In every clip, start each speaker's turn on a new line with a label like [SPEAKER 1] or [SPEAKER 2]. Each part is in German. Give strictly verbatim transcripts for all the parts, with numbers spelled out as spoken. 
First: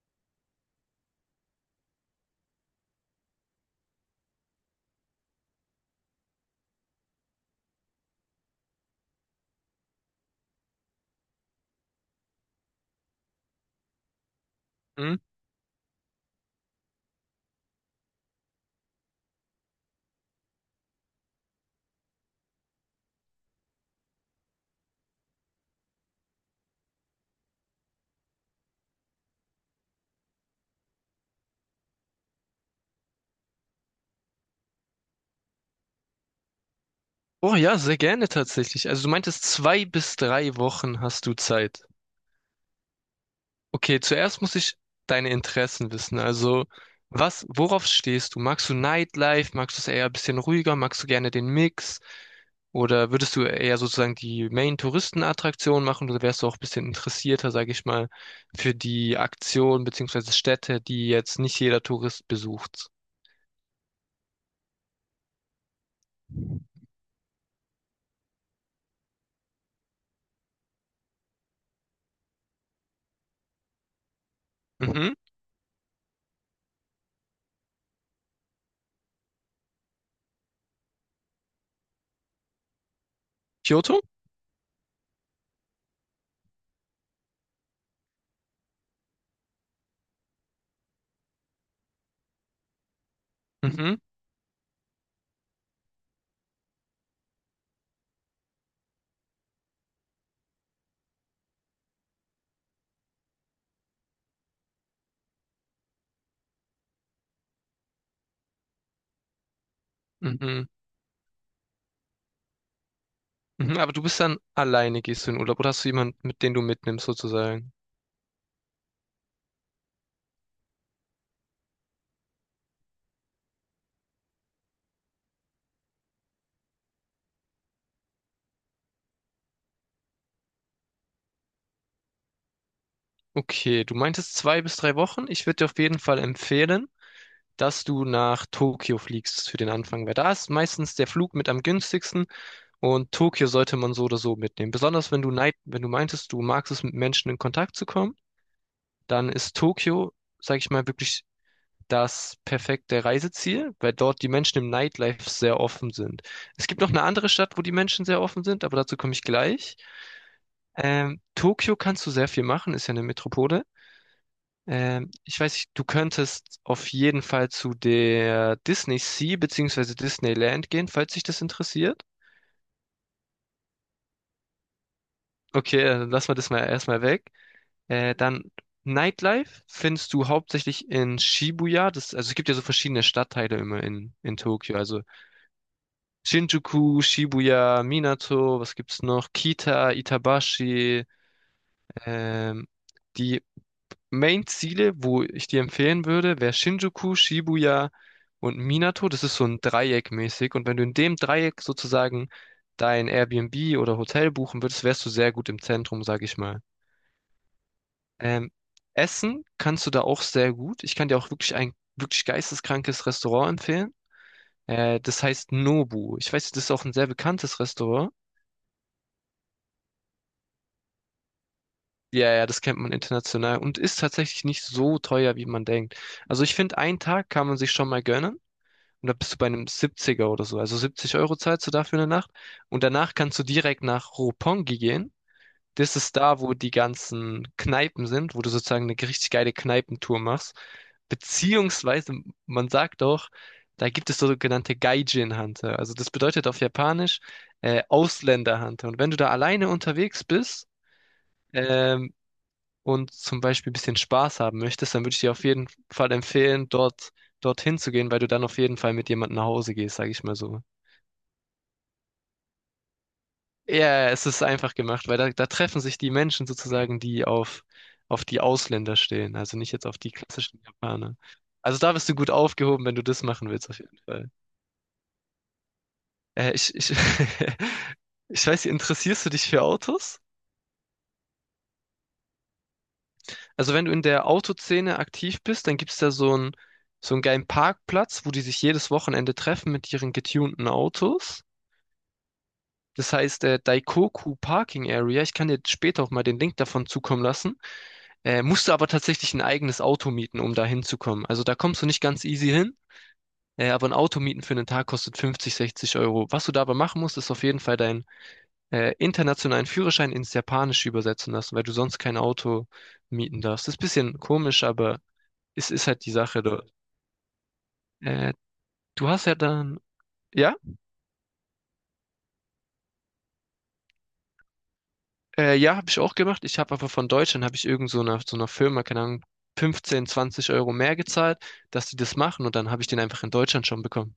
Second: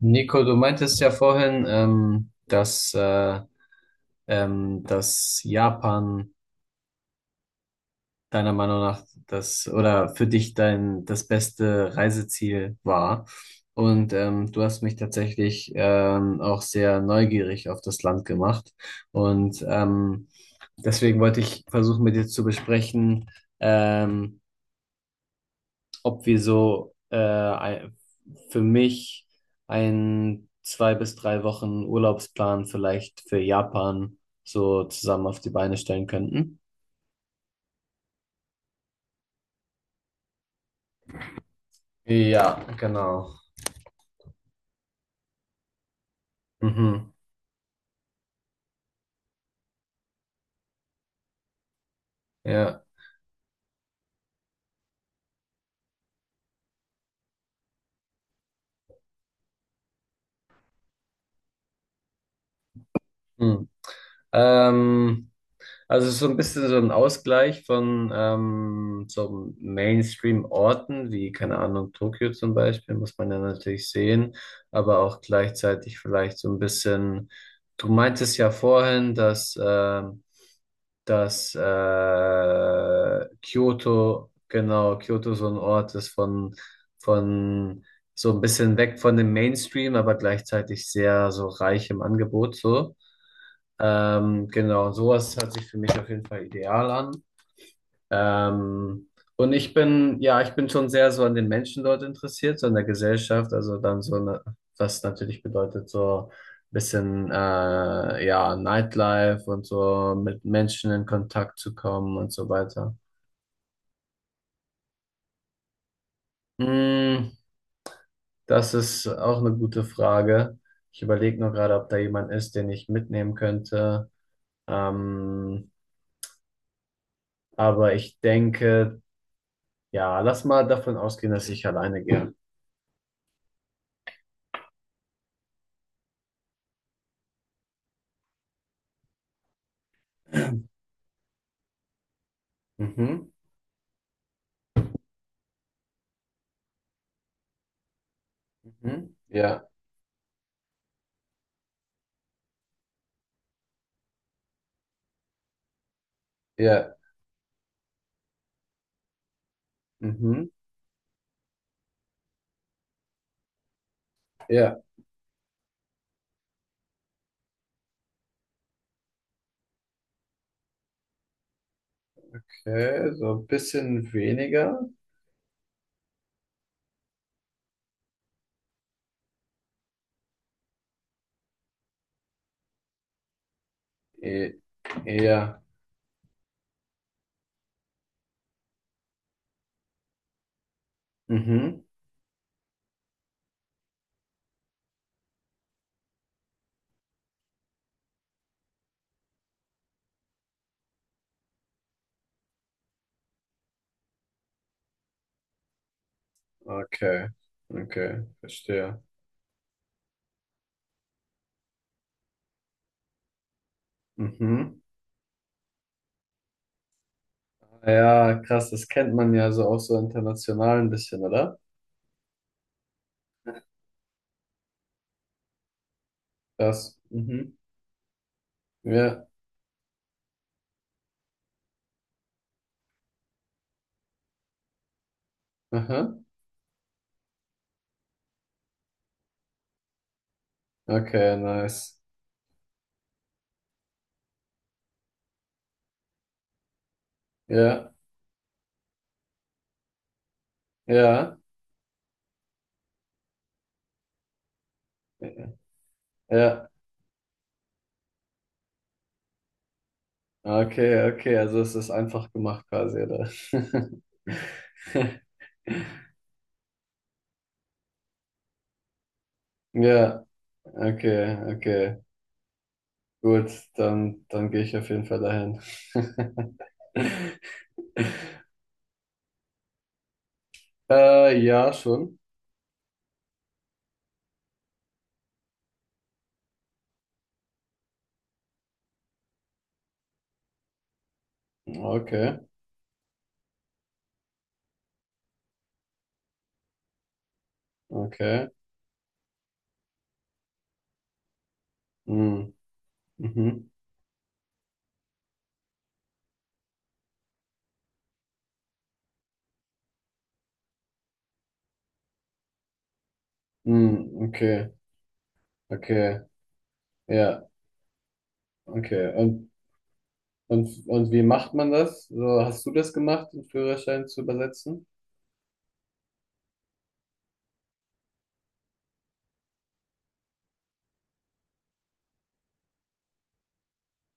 [SPEAKER 1] Nico, du meintest ja vorhin, ähm, dass, äh, ähm, dass Japan deiner Meinung nach das oder für dich dein das beste Reiseziel war. Und ähm, du hast mich
[SPEAKER 2] Mhm.
[SPEAKER 1] tatsächlich ähm, auch sehr neugierig auf das Land gemacht. Und ähm, deswegen wollte ich versuchen, mit dir zu besprechen, ähm, ob wir so äh, ein- für mich ein zwei bis drei Wochen Urlaubsplan vielleicht für Japan so zusammen auf die Beine stellen könnten.
[SPEAKER 2] Oh ja, sehr gerne tatsächlich. Also du meintest, zwei bis drei Wochen hast du Zeit.
[SPEAKER 1] Ja, genau.
[SPEAKER 2] Okay, zuerst muss ich deine Interessen wissen. Also
[SPEAKER 1] Mhm.
[SPEAKER 2] was, worauf stehst du? Magst du Nightlife? Magst du es eher ein bisschen ruhiger? Magst du gerne den Mix?
[SPEAKER 1] Ja.
[SPEAKER 2] Oder würdest du eher sozusagen die Main-Touristenattraktion machen? Oder wärst du auch ein bisschen interessierter, sage ich mal, für die Aktion beziehungsweise Städte, die jetzt nicht jeder Tourist besucht?
[SPEAKER 1] Hm. Ähm, also so ein bisschen so ein Ausgleich von ähm, so Mainstream-Orten wie, keine Ahnung, Tokio zum Beispiel, muss man ja natürlich sehen, aber
[SPEAKER 2] Mhm.
[SPEAKER 1] auch gleichzeitig vielleicht so ein bisschen, du meintest ja vorhin, dass ähm, dass äh,
[SPEAKER 2] Kyoto?
[SPEAKER 1] Kyoto, genau, Kyoto so ein Ort ist von, von so ein bisschen weg von dem Mainstream, aber gleichzeitig sehr so reich im Angebot so.
[SPEAKER 2] Mhm.
[SPEAKER 1] Ähm, genau, sowas hört sich für mich auf jeden Fall ideal an. Ähm, und ich bin, ja, ich bin schon sehr so an den Menschen dort interessiert, so an der Gesellschaft, also dann so, ne, was natürlich bedeutet, so ein bisschen, äh, ja, Nightlife und so mit
[SPEAKER 2] Mhm.
[SPEAKER 1] Menschen in Kontakt zu kommen und so weiter.
[SPEAKER 2] Mhm, aber du bist dann alleine, gehst du in Urlaub oder hast du jemanden, mit den du mitnimmst
[SPEAKER 1] Mm,
[SPEAKER 2] sozusagen?
[SPEAKER 1] das ist auch eine gute Frage. Ich überlege nur gerade, ob da jemand ist, den ich mitnehmen könnte. Ähm, aber ich denke, ja, lass mal davon ausgehen, dass ich alleine gehe.
[SPEAKER 2] Okay, du meintest zwei bis drei Wochen. Ich würde dir auf jeden Fall empfehlen, dass du nach Tokio fliegst für den Anfang, weil da ist meistens der Flug mit am günstigsten und
[SPEAKER 1] Mhm,
[SPEAKER 2] Tokio sollte man so oder so mitnehmen. Besonders wenn du neid, wenn du meintest, du magst es mit Menschen in Kontakt zu kommen,
[SPEAKER 1] mhm,
[SPEAKER 2] dann ist
[SPEAKER 1] ja,
[SPEAKER 2] Tokio, sag ich mal, wirklich das perfekte Reiseziel, weil dort die Menschen im Nightlife sehr offen sind. Es gibt noch
[SPEAKER 1] ja.
[SPEAKER 2] eine andere Stadt, wo die Menschen sehr offen sind, aber dazu komme ich gleich.
[SPEAKER 1] Mhm.
[SPEAKER 2] Ähm, Tokio kannst du sehr viel machen, ist ja eine Metropole.
[SPEAKER 1] Ja,
[SPEAKER 2] Ähm, ich weiß nicht, du könntest auf jeden Fall zu der Disney Sea bzw. Disneyland gehen, falls dich das interessiert.
[SPEAKER 1] okay. So ein bisschen weniger.
[SPEAKER 2] Okay, dann lassen wir das mal erstmal weg. Äh, dann Nightlife findest du hauptsächlich in Shibuya. Das, also es gibt ja so verschiedene Stadtteile immer in, in
[SPEAKER 1] E
[SPEAKER 2] Tokio. Also
[SPEAKER 1] Eher.
[SPEAKER 2] Shinjuku, Shibuya, Minato, was gibt's noch? Kita, Itabashi,
[SPEAKER 1] Mhm.
[SPEAKER 2] ähm, die Main-Ziele, wo ich dir empfehlen würde, wäre Shinjuku, Shibuya und Minato. Das ist so ein Dreieck mäßig. Und wenn du in dem Dreieck sozusagen dein Airbnb oder Hotel buchen würdest, wärst du sehr gut im Zentrum, sag ich mal.
[SPEAKER 1] Okay. Okay,
[SPEAKER 2] Ähm,
[SPEAKER 1] verstehe.
[SPEAKER 2] Essen kannst du da auch sehr gut. Ich kann dir auch wirklich ein wirklich geisteskrankes Restaurant empfehlen.
[SPEAKER 1] Mhm.
[SPEAKER 2] Äh, das heißt Nobu. Ich weiß, das ist auch ein sehr bekanntes Restaurant.
[SPEAKER 1] Ja, krass, das kennt man ja so auch so international ein bisschen, oder?
[SPEAKER 2] Ja, ja, das kennt man international und ist tatsächlich nicht so teuer, wie man denkt. Also ich finde,
[SPEAKER 1] Das.
[SPEAKER 2] einen Tag kann
[SPEAKER 1] Mhm.
[SPEAKER 2] man sich schon mal gönnen. Und da
[SPEAKER 1] Ja.
[SPEAKER 2] bist du bei einem siebziger oder so. Also siebzig Euro zahlst du dafür eine Nacht. Und danach kannst du direkt nach Roppongi gehen. Das
[SPEAKER 1] Aha.
[SPEAKER 2] ist da, wo die ganzen Kneipen sind, wo du sozusagen eine richtig geile Kneipentour machst.
[SPEAKER 1] Okay, nice.
[SPEAKER 2] Beziehungsweise, man sagt auch, da gibt es sogenannte Gaijin-Hunter. Also das bedeutet auf Japanisch äh,
[SPEAKER 1] Ja.
[SPEAKER 2] Ausländer-Hunter. Und wenn du da alleine unterwegs bist,
[SPEAKER 1] Ja.
[SPEAKER 2] ähm, und zum Beispiel ein bisschen Spaß haben möchtest, dann würde ich dir auf jeden Fall empfehlen,
[SPEAKER 1] Ja.
[SPEAKER 2] dort dorthin zu gehen, weil du dann auf jeden Fall mit jemandem nach Hause gehst, sage ich mal so.
[SPEAKER 1] Okay, okay. Also es ist einfach gemacht quasi, oder?
[SPEAKER 2] Ja, es ist einfach gemacht, weil da, da treffen sich die Menschen sozusagen, die auf, auf die Ausländer stehen, also nicht jetzt auf die
[SPEAKER 1] Ja,
[SPEAKER 2] klassischen
[SPEAKER 1] okay,
[SPEAKER 2] Japaner. Also da
[SPEAKER 1] okay.
[SPEAKER 2] bist du gut aufgehoben, wenn du das
[SPEAKER 1] Gut,
[SPEAKER 2] machen willst, auf jeden
[SPEAKER 1] dann,
[SPEAKER 2] Fall.
[SPEAKER 1] dann gehe ich auf jeden Fall dahin.
[SPEAKER 2] Äh, ich, ich, ich weiß nicht, interessierst du dich für Autos?
[SPEAKER 1] Äh, ja, schon.
[SPEAKER 2] Also wenn du in der Autoszene aktiv bist, dann gibt es da so einen, so einen geilen Parkplatz, wo die sich jedes Wochenende treffen mit ihren getunten Autos.
[SPEAKER 1] Okay,
[SPEAKER 2] Das heißt, äh, Daikoku Parking Area. Ich kann dir später auch mal den Link davon zukommen lassen. Äh,
[SPEAKER 1] okay.
[SPEAKER 2] musst du aber tatsächlich ein eigenes Auto mieten, um da hinzukommen. Also da kommst du nicht ganz easy
[SPEAKER 1] Mm,
[SPEAKER 2] hin,
[SPEAKER 1] mhm,
[SPEAKER 2] äh, aber ein Auto mieten für einen Tag kostet fünfzig, sechzig Euro. Was du dabei machen musst, ist auf jeden Fall deinen äh, internationalen Führerschein ins Japanische übersetzen lassen, weil du sonst kein Auto mieten darfst. Ist ein bisschen
[SPEAKER 1] mm,
[SPEAKER 2] komisch,
[SPEAKER 1] okay,
[SPEAKER 2] aber es ist halt die
[SPEAKER 1] okay,
[SPEAKER 2] Sache dort.
[SPEAKER 1] ja,
[SPEAKER 2] Äh, Du
[SPEAKER 1] okay.
[SPEAKER 2] hast ja
[SPEAKER 1] Und,
[SPEAKER 2] dann, ja,
[SPEAKER 1] und, und wie macht man das? So, hast du das gemacht, den Führerschein zu übersetzen?
[SPEAKER 2] äh, ja, habe ich auch gemacht. Ich habe aber von Deutschland, habe ich irgend so einer, so einer Firma, keine Ahnung, fünfzehn, zwanzig Euro mehr gezahlt, dass die das machen und dann habe ich den einfach in Deutschland schon bekommen.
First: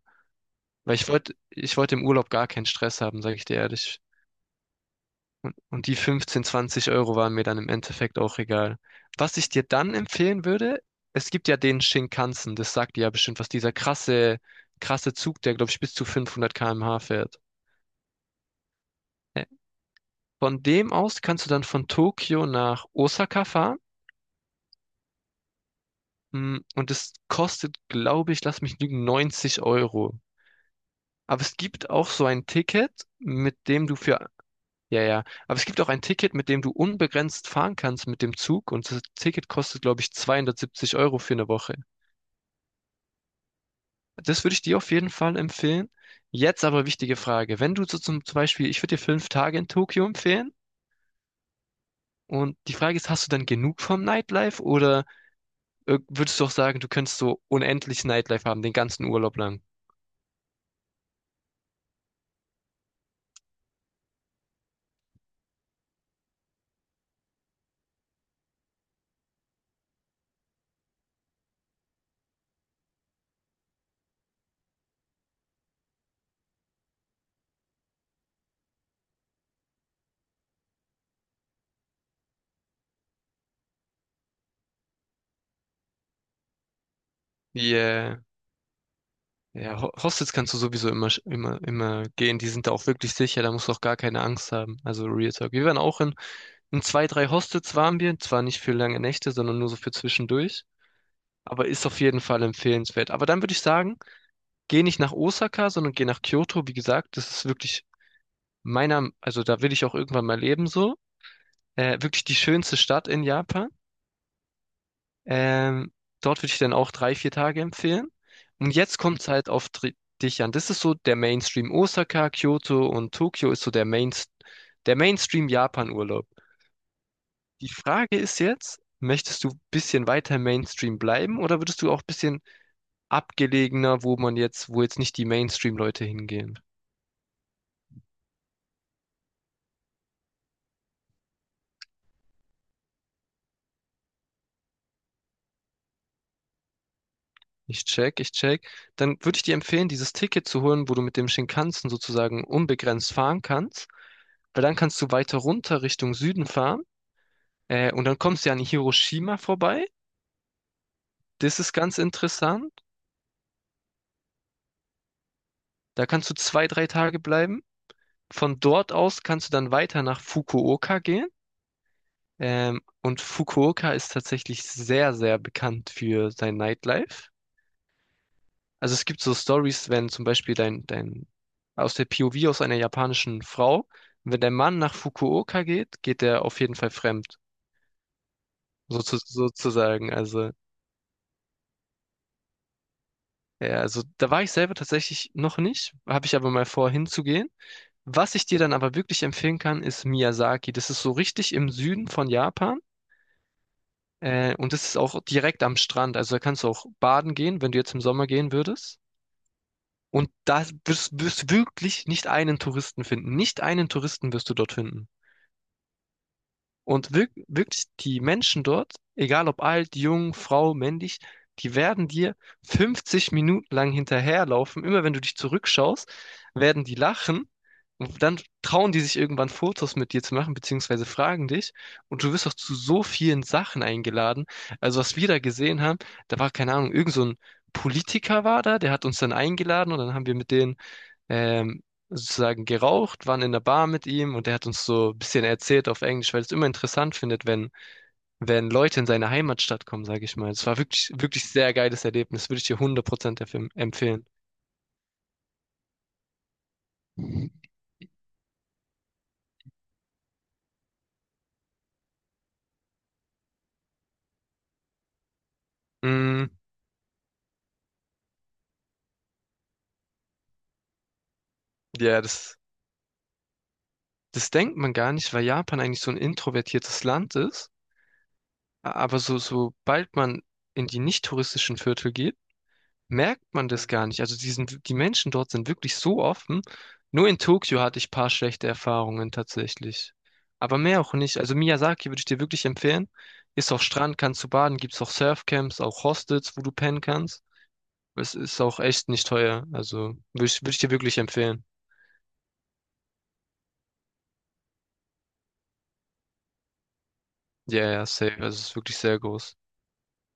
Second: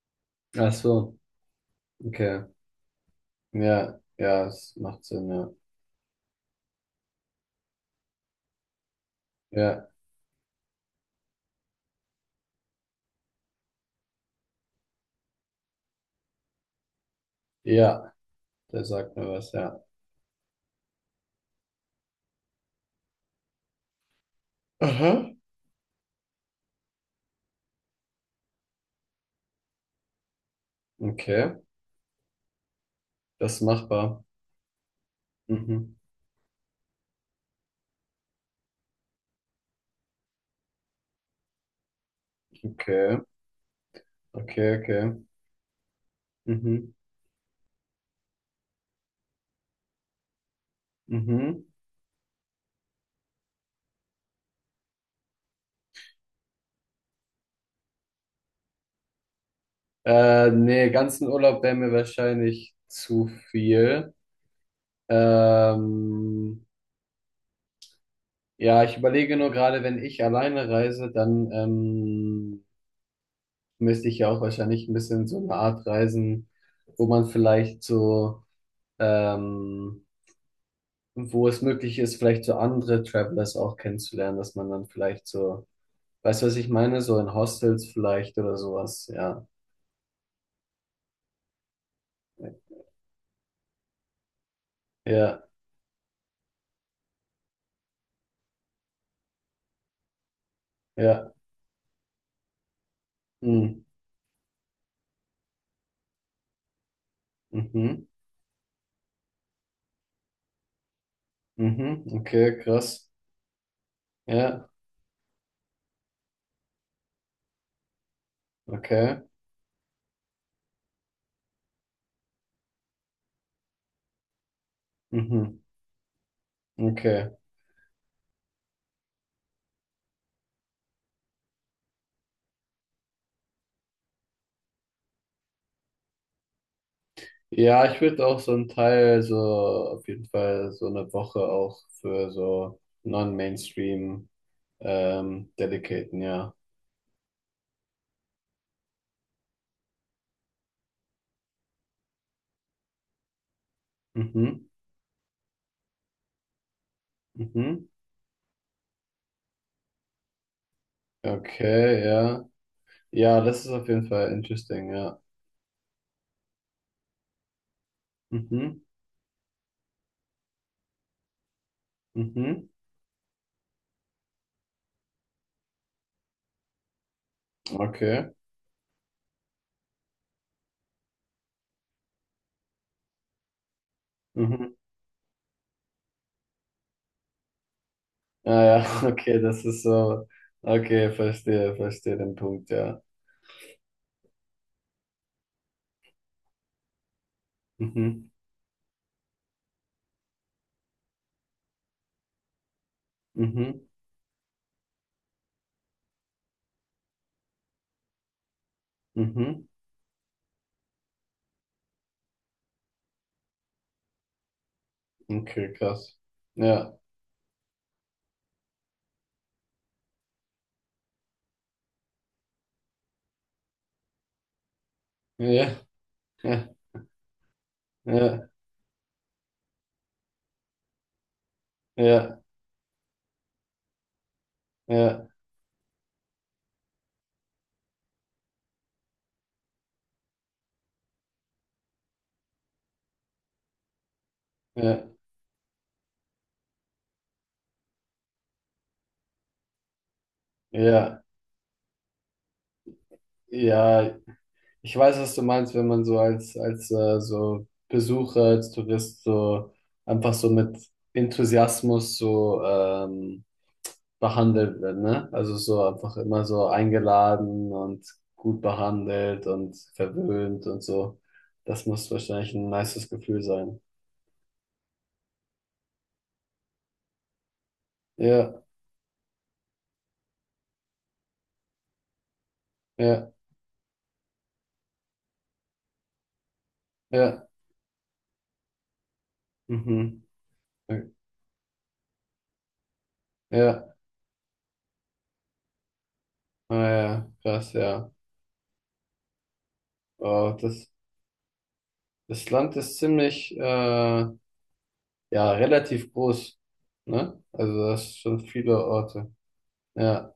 [SPEAKER 1] Ach
[SPEAKER 2] Weil ich
[SPEAKER 1] so,
[SPEAKER 2] wollte, ich wollte im Urlaub
[SPEAKER 1] okay.
[SPEAKER 2] gar keinen Stress haben, sage ich dir
[SPEAKER 1] Ja,
[SPEAKER 2] ehrlich.
[SPEAKER 1] ja, es macht Sinn, ja.
[SPEAKER 2] Und die fünfzehn, zwanzig Euro waren mir dann im Endeffekt auch egal. Was ich dir
[SPEAKER 1] Ja,
[SPEAKER 2] dann empfehlen würde, es gibt ja den Shinkansen, das sagt dir ja bestimmt was, dieser krasse, krasse Zug, der, glaube ich, bis zu fünfhundert Kilometer pro Stunde fährt.
[SPEAKER 1] ja, der sagt mir
[SPEAKER 2] Äh,
[SPEAKER 1] was, ja.
[SPEAKER 2] Von dem aus kannst du dann von Tokio nach Osaka fahren.
[SPEAKER 1] Aha.
[SPEAKER 2] Mm, Und es kostet, glaube ich, lass mich lügen, neunzig Euro. Aber
[SPEAKER 1] Okay,
[SPEAKER 2] es gibt auch so ein Ticket,
[SPEAKER 1] das ist
[SPEAKER 2] mit dem du
[SPEAKER 1] machbar.
[SPEAKER 2] für. Ja, ja. Aber es gibt auch
[SPEAKER 1] Mhm,
[SPEAKER 2] ein Ticket, mit dem du unbegrenzt fahren kannst mit dem Zug. Und das Ticket kostet, glaube ich, zweihundertsiebzig Euro für eine Woche.
[SPEAKER 1] okay,
[SPEAKER 2] Das würde ich
[SPEAKER 1] okay,
[SPEAKER 2] dir auf jeden
[SPEAKER 1] okay.
[SPEAKER 2] Fall empfehlen. Jetzt aber
[SPEAKER 1] Mhm.
[SPEAKER 2] wichtige Frage. Wenn du so zum, zum Beispiel, ich würde dir fünf Tage in Tokio empfehlen.
[SPEAKER 1] Mhm.
[SPEAKER 2] Und die Frage ist, hast du dann genug vom Nightlife oder äh, würdest du auch sagen, du könntest so unendlich Nightlife haben, den ganzen Urlaub lang?
[SPEAKER 1] Äh, nee, ganzen Urlaub wäre mir wahrscheinlich zu viel. Ähm, ja, ich überlege nur gerade, wenn ich alleine reise, dann ähm, müsste ich ja auch wahrscheinlich ein bisschen so eine Art reisen, wo man vielleicht so, ähm, wo es möglich ist, vielleicht so andere Travelers auch kennenzulernen, dass man dann vielleicht so, weißt du, was ich meine? So in Hostels
[SPEAKER 2] Yeah.
[SPEAKER 1] vielleicht oder sowas, ja.
[SPEAKER 2] Ja, Ho- Hostels kannst du sowieso immer, sch- immer, immer gehen. Die sind da auch wirklich sicher. Da musst du auch gar keine Angst haben. Also Real
[SPEAKER 1] Ja,
[SPEAKER 2] Talk. Wir waren auch in In zwei, drei Hostels waren wir, zwar nicht für lange Nächte, sondern nur so für zwischendurch,
[SPEAKER 1] ja.
[SPEAKER 2] aber ist auf jeden Fall empfehlenswert. Aber dann würde ich
[SPEAKER 1] Mhm.
[SPEAKER 2] sagen, geh nicht nach Osaka, sondern geh nach Kyoto. Wie gesagt, das ist wirklich
[SPEAKER 1] Mhm.
[SPEAKER 2] meiner, also da will ich auch irgendwann mal leben so. Äh,
[SPEAKER 1] Mhm,
[SPEAKER 2] wirklich die
[SPEAKER 1] okay,
[SPEAKER 2] schönste Stadt
[SPEAKER 1] krass.
[SPEAKER 2] in Japan.
[SPEAKER 1] Ja,
[SPEAKER 2] Ähm, dort würde ich dann auch drei, vier Tage empfehlen. Und jetzt
[SPEAKER 1] okay.
[SPEAKER 2] kommt es halt auf dri- dich an. Das ist so der Mainstream. Osaka, Kyoto und Tokio ist so der Main, der Mainstream
[SPEAKER 1] Mhm,
[SPEAKER 2] Japan-Urlaub.
[SPEAKER 1] okay.
[SPEAKER 2] Die Frage ist jetzt, möchtest du ein bisschen weiter Mainstream bleiben oder würdest du auch ein bisschen abgelegener, wo man jetzt, wo jetzt nicht die Mainstream-Leute hingehen?
[SPEAKER 1] Ja, ich würde auch so einen Teil, so auf jeden Fall so eine Woche auch für so Non-Mainstream ähm, dedicaten, ja.
[SPEAKER 2] Ich check, ich check. Dann würde ich dir empfehlen, dieses Ticket zu holen, wo du mit dem Shinkansen sozusagen unbegrenzt fahren kannst, weil
[SPEAKER 1] Mhm,
[SPEAKER 2] dann kannst du weiter runter Richtung Süden fahren
[SPEAKER 1] mhm.
[SPEAKER 2] äh, und dann kommst du ja an Hiroshima vorbei. Das ist ganz
[SPEAKER 1] Okay, ja.
[SPEAKER 2] interessant.
[SPEAKER 1] Ja, das ist auf jeden Fall interesting, ja.
[SPEAKER 2] Da kannst du zwei, drei Tage bleiben. Von
[SPEAKER 1] Mhm,
[SPEAKER 2] dort aus kannst du dann weiter nach Fukuoka gehen.
[SPEAKER 1] mhm.
[SPEAKER 2] Ähm, und Fukuoka ist tatsächlich sehr, sehr bekannt für sein Nightlife.
[SPEAKER 1] Okay.
[SPEAKER 2] Also es gibt so Stories, wenn zum Beispiel dein, dein, aus der P O V aus einer japanischen Frau, wenn der
[SPEAKER 1] Mhm.
[SPEAKER 2] Mann nach Fukuoka geht, geht er auf jeden Fall fremd,
[SPEAKER 1] Ah ja,
[SPEAKER 2] so zu,
[SPEAKER 1] okay, das ist
[SPEAKER 2] sozusagen.
[SPEAKER 1] so.
[SPEAKER 2] Also,
[SPEAKER 1] Okay, verstehe, verstehe den Punkt, ja.
[SPEAKER 2] ja, also da war ich selber tatsächlich noch nicht, habe ich aber mal vor, hinzugehen.
[SPEAKER 1] Mhm,
[SPEAKER 2] Was ich dir dann aber wirklich empfehlen kann, ist Miyazaki. Das ist so richtig im Süden von Japan.
[SPEAKER 1] mhm,
[SPEAKER 2] Äh, und das ist auch direkt am Strand. Also da kannst du auch baden gehen, wenn du jetzt im Sommer gehen würdest.
[SPEAKER 1] mhm.
[SPEAKER 2] Und da wirst, wirst wirklich nicht einen Touristen finden. Nicht einen Touristen wirst du dort finden.
[SPEAKER 1] Okay, krass. Ja.
[SPEAKER 2] Und wirk wirklich die Menschen dort, egal ob alt, jung, Frau, männlich, die werden dir fünfzig Minuten lang hinterherlaufen. Immer wenn du dich
[SPEAKER 1] Ja,
[SPEAKER 2] zurückschaust,
[SPEAKER 1] ja,
[SPEAKER 2] werden die lachen. Und dann
[SPEAKER 1] ja,
[SPEAKER 2] trauen die sich irgendwann Fotos mit dir zu machen, beziehungsweise fragen dich. Und du
[SPEAKER 1] ja,
[SPEAKER 2] wirst auch zu so vielen Sachen eingeladen. Also was
[SPEAKER 1] ja,
[SPEAKER 2] wir da gesehen haben, da war keine Ahnung, irgend so ein Politiker war da, der hat uns dann eingeladen und dann haben wir mit denen ähm, sozusagen geraucht, waren in der Bar mit ihm und er hat
[SPEAKER 1] ja,
[SPEAKER 2] uns
[SPEAKER 1] ja,
[SPEAKER 2] so ein bisschen erzählt auf Englisch, weil er es immer interessant findet, wenn, wenn Leute in seine Heimatstadt kommen, sage ich mal. Es war wirklich,
[SPEAKER 1] ja.
[SPEAKER 2] wirklich sehr geiles Erlebnis, würde ich dir hundert Prozent empf-
[SPEAKER 1] Ja,
[SPEAKER 2] empfehlen.
[SPEAKER 1] ich weiß, was du meinst, wenn man so als, als äh, so Besucher, als Tourist so einfach so mit Enthusiasmus so ähm, behandelt wird, ne? Also so einfach immer
[SPEAKER 2] Mm,
[SPEAKER 1] so eingeladen und gut behandelt und verwöhnt und so. Das muss
[SPEAKER 2] ja,
[SPEAKER 1] wahrscheinlich
[SPEAKER 2] das,
[SPEAKER 1] ein nices Gefühl sein.
[SPEAKER 2] das denkt man gar nicht, weil Japan eigentlich so ein introvertiertes Land ist.
[SPEAKER 1] Ja,
[SPEAKER 2] Aber so, sobald man in die nicht touristischen Viertel geht,
[SPEAKER 1] ja,
[SPEAKER 2] merkt man das gar nicht. Also die sind, die Menschen dort sind wirklich so offen. Nur in
[SPEAKER 1] ja,
[SPEAKER 2] Tokio hatte ich ein paar schlechte Erfahrungen tatsächlich.
[SPEAKER 1] mhm.
[SPEAKER 2] Aber mehr auch nicht. Also Miyazaki würde ich dir wirklich empfehlen. Ist auch
[SPEAKER 1] Ja,
[SPEAKER 2] Strand, kannst du baden, gibt's auch Surfcamps, auch Hostels, wo du
[SPEAKER 1] ah, ja,
[SPEAKER 2] pennen
[SPEAKER 1] ja.
[SPEAKER 2] kannst.
[SPEAKER 1] Krass, ja.
[SPEAKER 2] Es ist auch echt nicht teuer. Also würde
[SPEAKER 1] Oh,
[SPEAKER 2] ich, würd ich
[SPEAKER 1] das.
[SPEAKER 2] dir wirklich empfehlen.
[SPEAKER 1] Das Land ist ziemlich, äh, ja, relativ groß, ne? Also
[SPEAKER 2] Ja, ja,
[SPEAKER 1] das
[SPEAKER 2] safe.
[SPEAKER 1] sind
[SPEAKER 2] Also es ist
[SPEAKER 1] viele
[SPEAKER 2] wirklich sehr
[SPEAKER 1] Orte.
[SPEAKER 2] groß.
[SPEAKER 1] Ja.